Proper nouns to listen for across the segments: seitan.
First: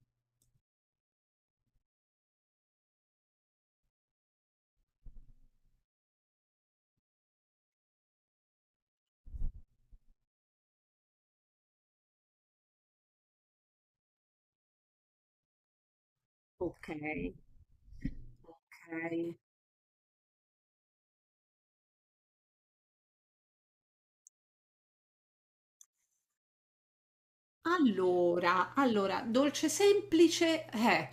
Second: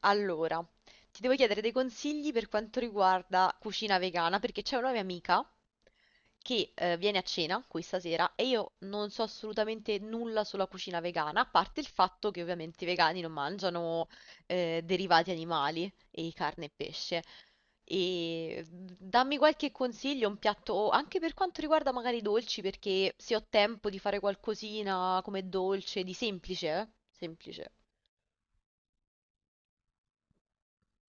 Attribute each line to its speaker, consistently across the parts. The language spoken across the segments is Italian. Speaker 1: Allora, ti devo chiedere dei consigli per quanto riguarda cucina vegana, perché c'è una mia amica che viene a cena qui stasera e io non so assolutamente nulla sulla cucina vegana, a parte il fatto che ovviamente i vegani non mangiano derivati animali e carne e
Speaker 2: Ok,
Speaker 1: pesce.
Speaker 2: ok.
Speaker 1: Dammi qualche consiglio, un piatto anche per quanto riguarda magari i dolci, perché se ho tempo di fare qualcosina come dolce, di semplice, eh? Semplice.
Speaker 2: Allora, dolce semplice, eh.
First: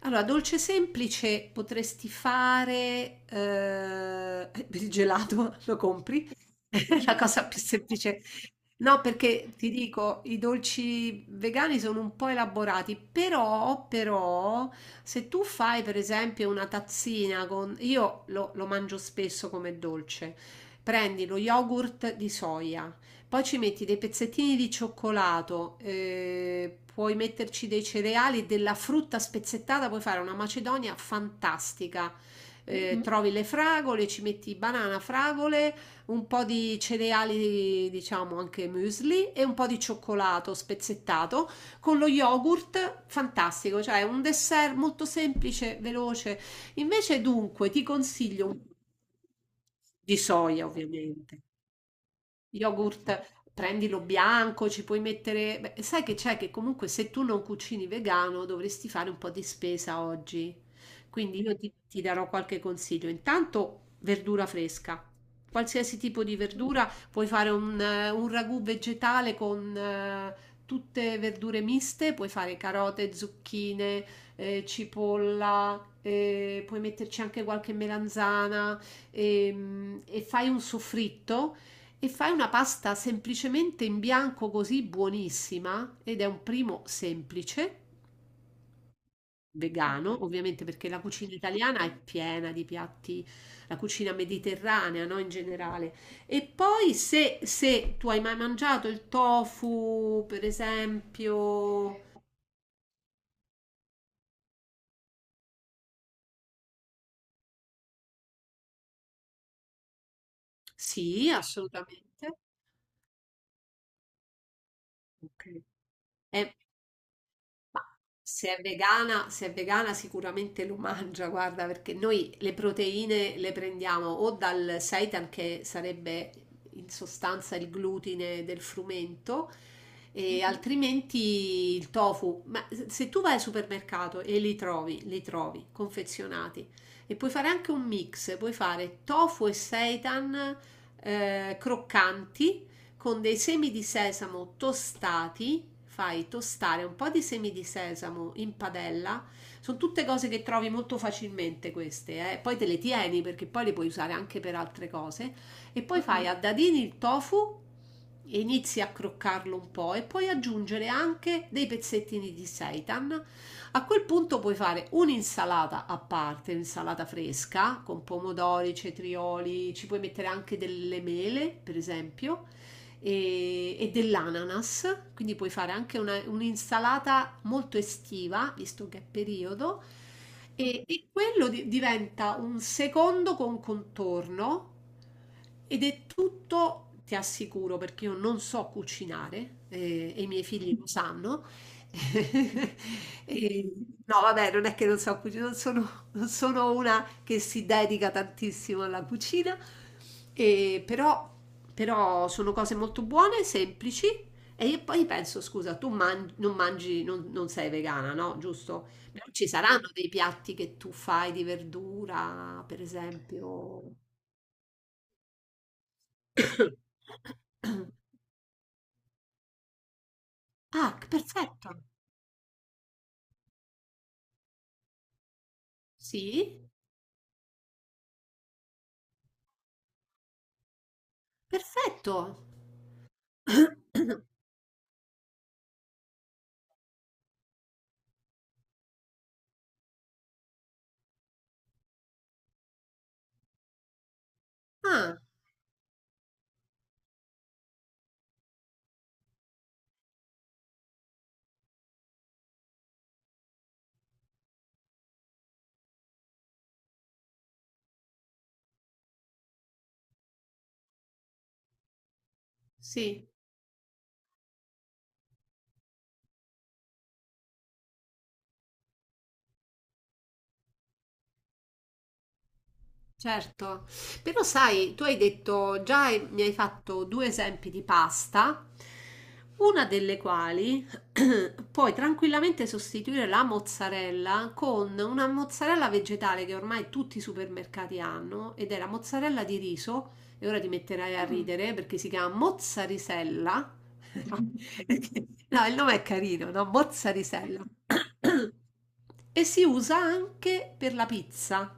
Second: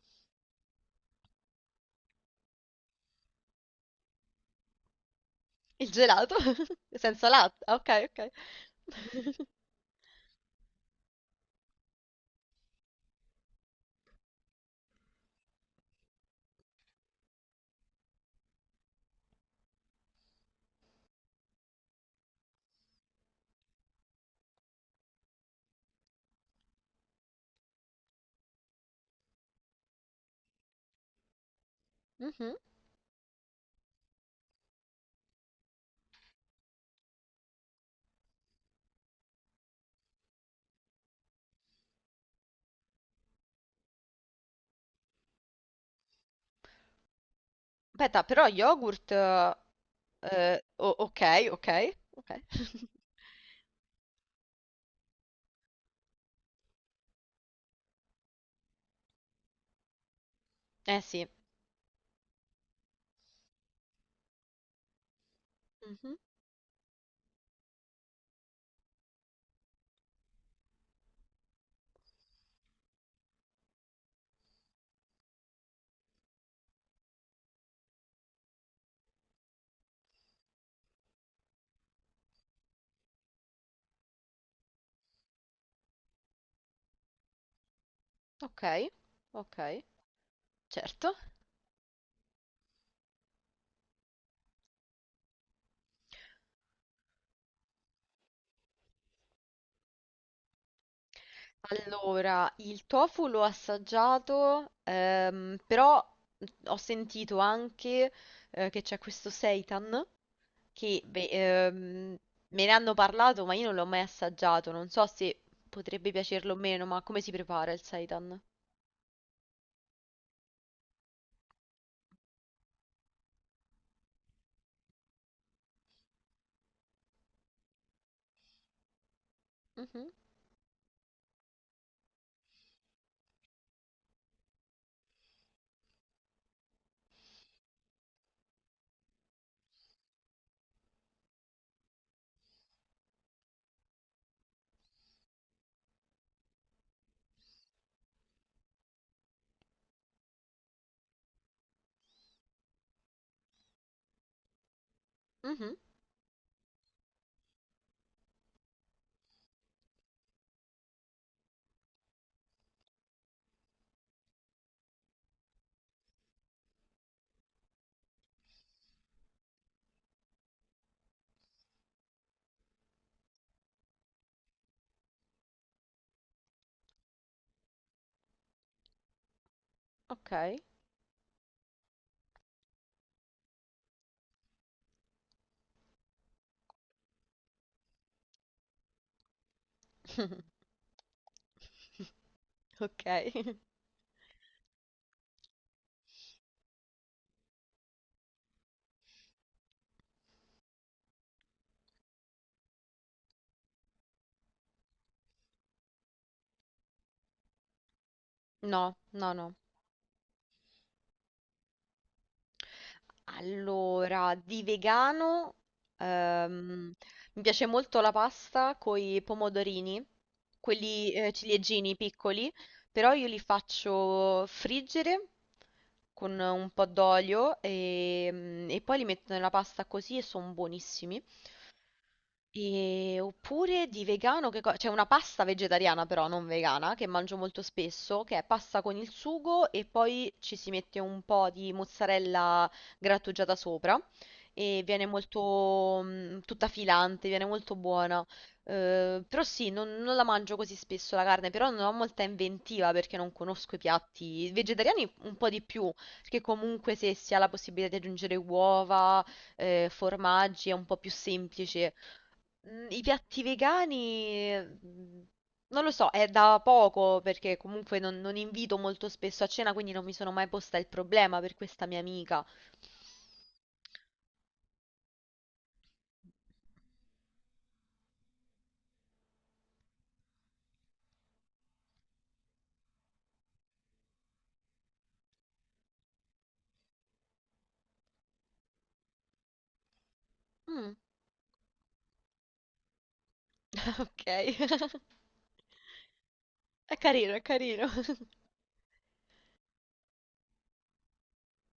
Speaker 2: Allora, dolce semplice potresti fare il gelato, lo
Speaker 1: Il
Speaker 2: compri?
Speaker 1: gelato?
Speaker 2: È la
Speaker 1: Senza
Speaker 2: cosa più
Speaker 1: latte? Ah, ok,
Speaker 2: semplice.
Speaker 1: ok.
Speaker 2: No, perché ti dico, i dolci vegani sono un po' elaborati, però, se tu fai per esempio una tazzina con... Io lo mangio spesso come dolce. Prendi lo yogurt di soia. Poi ci metti dei pezzettini di cioccolato, puoi metterci dei cereali, della frutta spezzettata, puoi fare una macedonia fantastica.
Speaker 1: Mhm.
Speaker 2: Mhm. Trovi le fragole, ci metti banana, fragole, un po' di cereali, diciamo anche muesli e un po' di cioccolato spezzettato con lo yogurt, fantastico, cioè un dessert molto semplice, veloce. Invece dunque ti
Speaker 1: Aspetta, però
Speaker 2: consiglio
Speaker 1: yogurt...
Speaker 2: di soia,
Speaker 1: ok,
Speaker 2: ovviamente.
Speaker 1: ok, ok.
Speaker 2: Yogurt, prendilo bianco, ci puoi mettere... Beh, sai che c'è, che comunque se tu non cucini vegano dovresti fare un po' di spesa oggi.
Speaker 1: Eh sì.
Speaker 2: Quindi io ti darò qualche consiglio. Intanto verdura fresca. Qualsiasi
Speaker 1: Mhm.
Speaker 2: tipo di verdura, puoi fare un ragù vegetale con tutte verdure miste, puoi fare carote, zucchine, cipolla, puoi metterci anche qualche melanzana, e fai un soffritto e fai una pasta semplicemente in bianco, così buonissima, ed è un primo semplice,
Speaker 1: Ok, ok,
Speaker 2: vegano, ovviamente, perché la
Speaker 1: certo.
Speaker 2: cucina italiana è piena di piatti, la cucina mediterranea, no, in generale. E poi se tu hai mai mangiato il tofu, per esempio,
Speaker 1: Allora, il tofu l'ho assaggiato, però ho sentito anche che c'è questo seitan che
Speaker 2: sì, assolutamente.
Speaker 1: me ne hanno parlato, ma io non l'ho mai assaggiato. Non so se
Speaker 2: Ok.
Speaker 1: potrebbe piacerlo
Speaker 2: È
Speaker 1: o meno, ma come si prepara
Speaker 2: Ma
Speaker 1: il seitan?
Speaker 2: se è vegana, se è vegana sicuramente lo mangia, guarda, perché noi le proteine le prendiamo o dal seitan, che sarebbe in sostanza il glutine del frumento,
Speaker 1: Mhm,
Speaker 2: e altrimenti il tofu. Ma se tu vai al supermercato e li trovi confezionati, e puoi fare anche un mix, puoi fare tofu e seitan, croccanti con dei semi di sesamo tostati, fai tostare un po' di semi di sesamo in padella. Sono tutte cose che trovi molto facilmente queste, poi te le tieni perché poi le puoi usare anche per altre cose,
Speaker 1: mhm,
Speaker 2: e poi fai a dadini il tofu e inizi a croccarlo un po' e puoi aggiungere anche dei pezzettini di seitan. A quel punto puoi fare un'insalata a parte, un'insalata fresca con pomodori, cetrioli, ci puoi mettere anche delle mele, per esempio, e dell'ananas, quindi puoi fare anche un'insalata molto estiva, visto che è periodo,
Speaker 1: ok.
Speaker 2: e quello diventa un secondo con contorno, ed è tutto, ti assicuro, perché io non so cucinare, e i miei figli lo sanno.
Speaker 1: Ok.
Speaker 2: E- no, vabbè, non è che non so cucinare, non sono una che si dedica tantissimo alla cucina, e però sono cose molto buone, semplici. E io poi penso, scusa, tu non mangi, non sei vegana, no? Giusto?
Speaker 1: No,
Speaker 2: Però
Speaker 1: no,
Speaker 2: ci
Speaker 1: no.
Speaker 2: saranno dei piatti che tu fai di verdura, per esempio.
Speaker 1: Allora, di vegano, ehm, mi piace molto la pasta con i pomodorini,
Speaker 2: Ah,
Speaker 1: quelli
Speaker 2: perfetto.
Speaker 1: ciliegini piccoli, però io li faccio friggere con
Speaker 2: Sì,
Speaker 1: un po' d'olio e, poi li metto nella pasta così e sono buonissimi.
Speaker 2: perfetto.
Speaker 1: Oppure di vegano, che c'è una pasta vegetariana però, non vegana, che mangio molto spesso, che è pasta con il sugo e poi ci si mette un po' di mozzarella grattugiata sopra e viene
Speaker 2: Ah,
Speaker 1: molto tutta filante, viene molto buona. Però sì, non, non la mangio così spesso la carne, però non ho molta inventiva perché non conosco i piatti vegetariani un po' di più, perché comunque se si ha la possibilità di aggiungere uova, formaggi è un po' più semplice. I
Speaker 2: sì.
Speaker 1: piatti vegani, mm, non lo so, è da poco perché comunque non, non invito molto spesso a cena, quindi non mi sono mai posta il problema per questa mia amica.
Speaker 2: Certo, però sai, tu hai detto, già mi hai fatto due esempi di pasta, una delle quali puoi tranquillamente sostituire la mozzarella con una mozzarella vegetale che ormai tutti i supermercati hanno, ed è la mozzarella di riso, e ora ti
Speaker 1: Mm,
Speaker 2: metterai a ridere, perché si chiama mozzarisella.
Speaker 1: ok,
Speaker 2: No, il nome è carino, no?
Speaker 1: è carino, è
Speaker 2: Mozzarisella.
Speaker 1: carino.
Speaker 2: E si usa anche per la pizza.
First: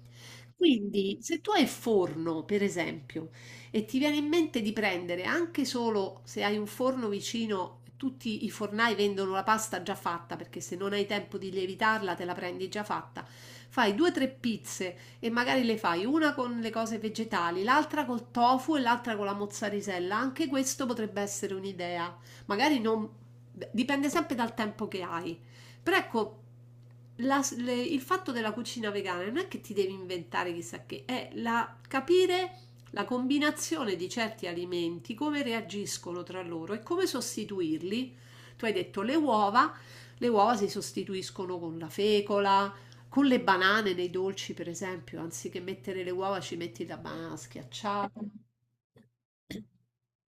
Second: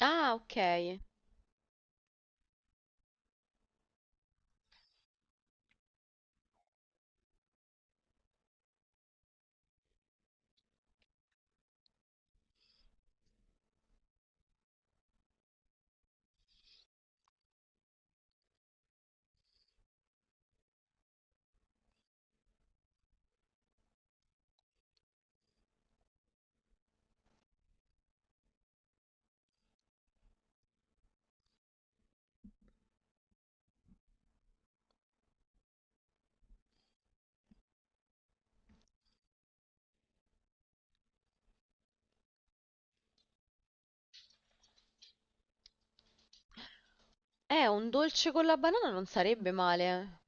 Speaker 1: Ah, ok.
Speaker 2: Quindi, se tu hai forno, per esempio, e ti viene in mente di prendere, anche solo se hai un forno vicino, tutti i fornai vendono la pasta già fatta, perché se non hai tempo di lievitarla, te la prendi già fatta. Fai due o tre pizze e magari le fai una con le cose vegetali, l'altra col tofu e l'altra con la mozzarella. Anche questo potrebbe essere un'idea. Magari non... Dipende sempre dal tempo che hai. Però ecco, il fatto della cucina vegana non è che ti devi inventare chissà che, è capire la combinazione di certi alimenti, come reagiscono tra loro e come sostituirli. Tu hai detto le uova si sostituiscono con la fecola, con le banane nei dolci, per esempio, anziché mettere le uova ci metti la banana
Speaker 1: Un
Speaker 2: schiacciata.
Speaker 1: dolce con la banana non sarebbe male.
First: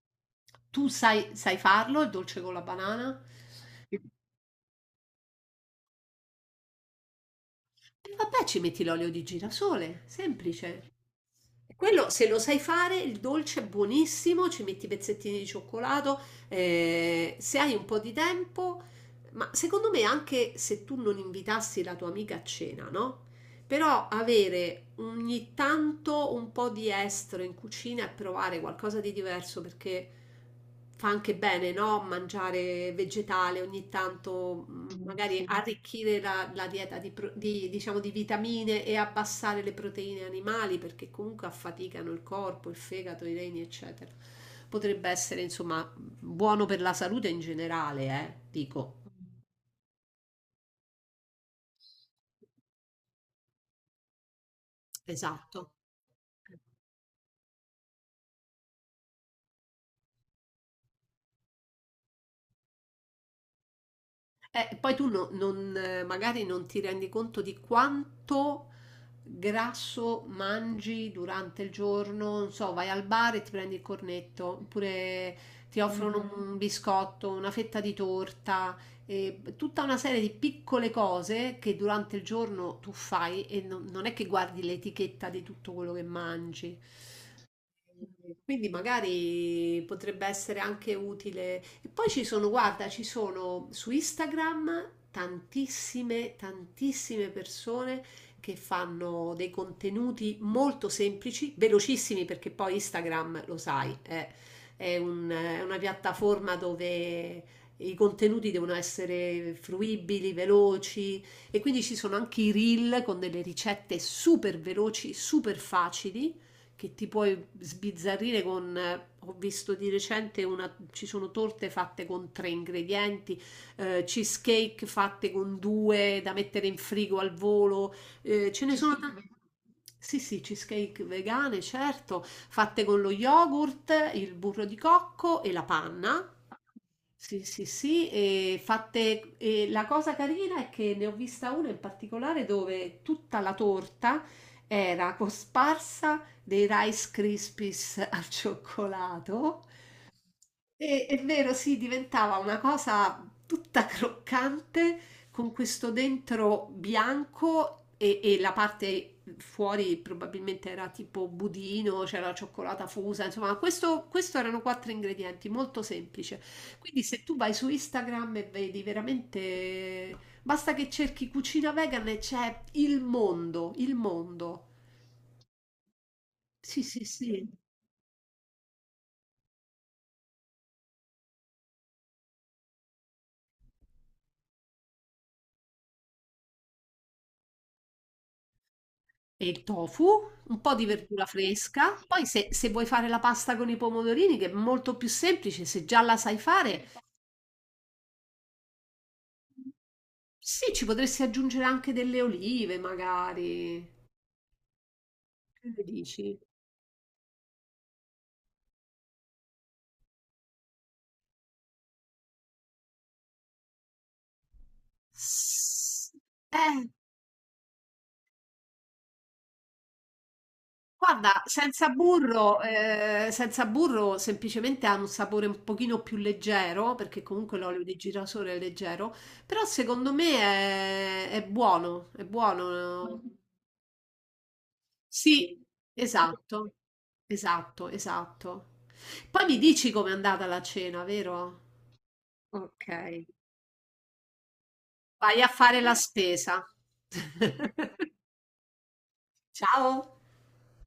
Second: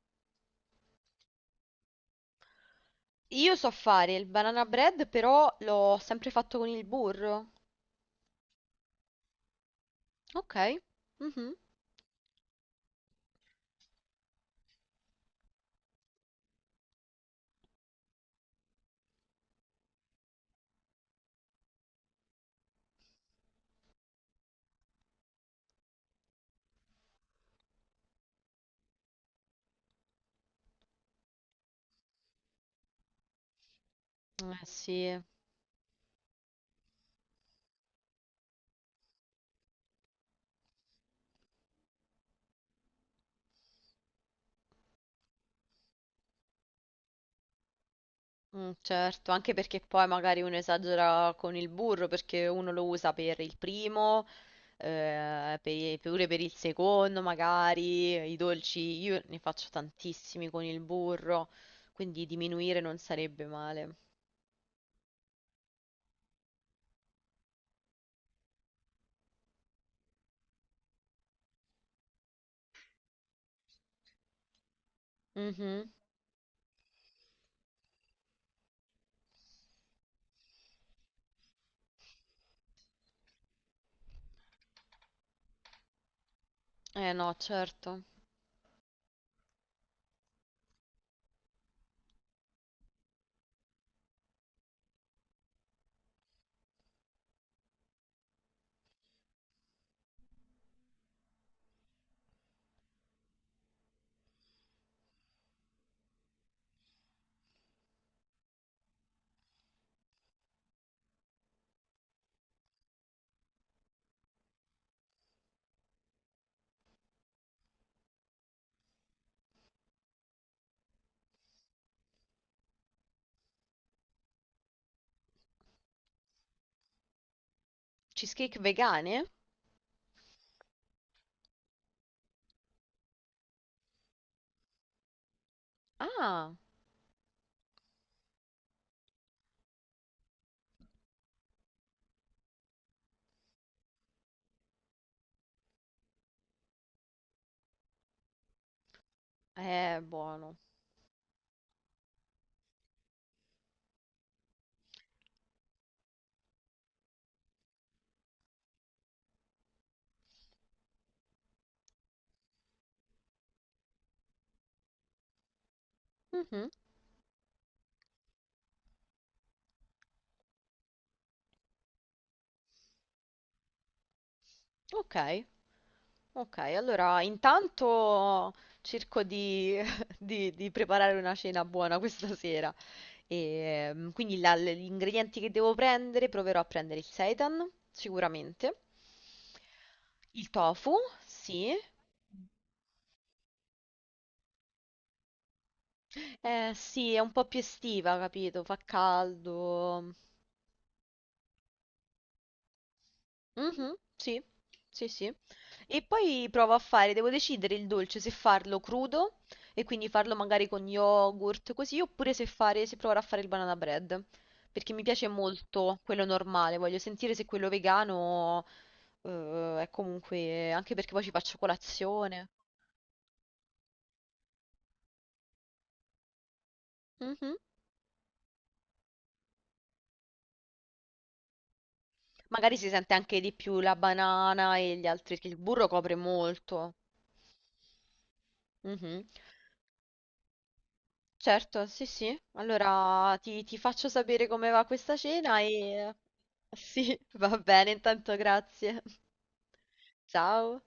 Speaker 2: Tu sai farlo, il dolce con la banana?
Speaker 1: Io so fare il banana bread, però l'ho sempre fatto con il burro.
Speaker 2: E vabbè, ci metti l'olio di girasole,
Speaker 1: Ok.
Speaker 2: semplice.
Speaker 1: Mhm.
Speaker 2: Quello, se lo sai fare, il dolce è buonissimo, ci metti i pezzettini di cioccolato, se hai un po' di tempo, ma secondo me, anche se tu non invitassi la tua amica a cena, no? Però avere ogni tanto un po' di estero in cucina e provare qualcosa di diverso, perché fa anche bene, no? Mangiare vegetale ogni
Speaker 1: Eh
Speaker 2: tanto,
Speaker 1: sì.
Speaker 2: magari, sì, arricchire la dieta di, diciamo, di vitamine, e abbassare le proteine animali perché comunque affaticano il corpo, il fegato, i reni, eccetera. Potrebbe essere, insomma, buono per la salute in generale, eh? Dico.
Speaker 1: Certo, anche perché poi magari uno esagera con il burro perché uno lo usa per il primo,
Speaker 2: Esatto.
Speaker 1: pure per il secondo, magari i dolci, io ne faccio tantissimi con il burro, quindi diminuire non sarebbe male.
Speaker 2: Poi tu no- non, magari non ti rendi conto di quanto grasso mangi durante il giorno, non so, vai al bar e ti prendi il cornetto, oppure ti
Speaker 1: Mhm.
Speaker 2: offrono un biscotto, una fetta di torta, e tutta una serie di piccole cose che durante il giorno tu fai, e non è che guardi l'etichetta di tutto quello che mangi.
Speaker 1: Eh no, certo.
Speaker 2: Quindi magari potrebbe essere anche utile. E poi ci sono, guarda, ci sono su Instagram tantissime, tantissime persone che fanno dei contenuti molto semplici, velocissimi, perché poi Instagram, lo sai, è una piattaforma dove i contenuti devono essere fruibili, veloci, e quindi ci sono anche i reel con delle ricette super veloci, super facili, che ti puoi sbizzarrire con, ho visto di recente una, ci sono torte fatte con tre ingredienti, cheesecake fatte con due da mettere in frigo al volo,
Speaker 1: Cheesecake
Speaker 2: ce ne sono Cheesecake tante,
Speaker 1: vegane?
Speaker 2: vegano. Sì, sì, cheesecake vegane, certo, fatte con lo yogurt, il burro di cocco e la panna.
Speaker 1: Ah,
Speaker 2: Sì, sì, sì, e fatte, e la cosa carina è che ne ho vista una in particolare dove tutta la torta era cosparsa dei Rice Krispies al cioccolato
Speaker 1: è buono.
Speaker 2: è vero, sì, diventava una cosa tutta croccante, con questo dentro bianco e la parte fuori probabilmente era tipo budino, c'era la cioccolata fusa, insomma, questo erano quattro ingredienti, molto semplice.
Speaker 1: Mhm.
Speaker 2: Quindi se tu vai su Instagram e vedi, veramente, basta che cerchi cucina vegan e c'è il mondo, il mondo.
Speaker 1: Ok, ok,
Speaker 2: Sì, sì,
Speaker 1: allora
Speaker 2: sì.
Speaker 1: intanto cerco di di preparare una cena buona questa sera. Quindi gli ingredienti che devo prendere, proverò a prendere il seitan, sicuramente.
Speaker 2: E il tofu,
Speaker 1: Il
Speaker 2: un po' di
Speaker 1: tofu,
Speaker 2: verdura
Speaker 1: sì.
Speaker 2: fresca, poi se vuoi fare la pasta con i pomodorini, che è molto più semplice, se già la sai
Speaker 1: Eh
Speaker 2: fare,
Speaker 1: sì, è un po' più estiva, capito? Fa caldo.
Speaker 2: sì, ci potresti aggiungere anche delle olive,
Speaker 1: Mhm,
Speaker 2: magari.
Speaker 1: sì, sì, sì.
Speaker 2: Che ne
Speaker 1: E
Speaker 2: dici?
Speaker 1: poi provo a fare, devo decidere il dolce se farlo crudo e quindi farlo magari con yogurt, così, oppure se fare, se provare a fare il banana bread. Perché mi piace molto
Speaker 2: S-
Speaker 1: quello normale,
Speaker 2: Eh,
Speaker 1: voglio sentire se quello vegano... è comunque anche perché poi ci
Speaker 2: guarda,
Speaker 1: faccio
Speaker 2: senza
Speaker 1: colazione.
Speaker 2: burro, senza burro semplicemente ha un sapore un pochino più leggero, perché
Speaker 1: Mhm.
Speaker 2: comunque l'olio di girasole è leggero, però secondo me è buono, è
Speaker 1: Magari si sente
Speaker 2: buono.
Speaker 1: anche di più la banana e gli altri, che il
Speaker 2: Sì,
Speaker 1: burro copre
Speaker 2: esatto,
Speaker 1: molto.
Speaker 2: esatto, esatto.
Speaker 1: Mhm.
Speaker 2: Poi mi dici com'è andata la cena, vero?
Speaker 1: Certo, sì, sì.
Speaker 2: Ok.
Speaker 1: Allora ti faccio sapere come va questa
Speaker 2: Vai a
Speaker 1: cena
Speaker 2: fare la
Speaker 1: e...
Speaker 2: spesa.
Speaker 1: Sì, va bene, intanto grazie.
Speaker 2: Ciao!
Speaker 1: Ciao.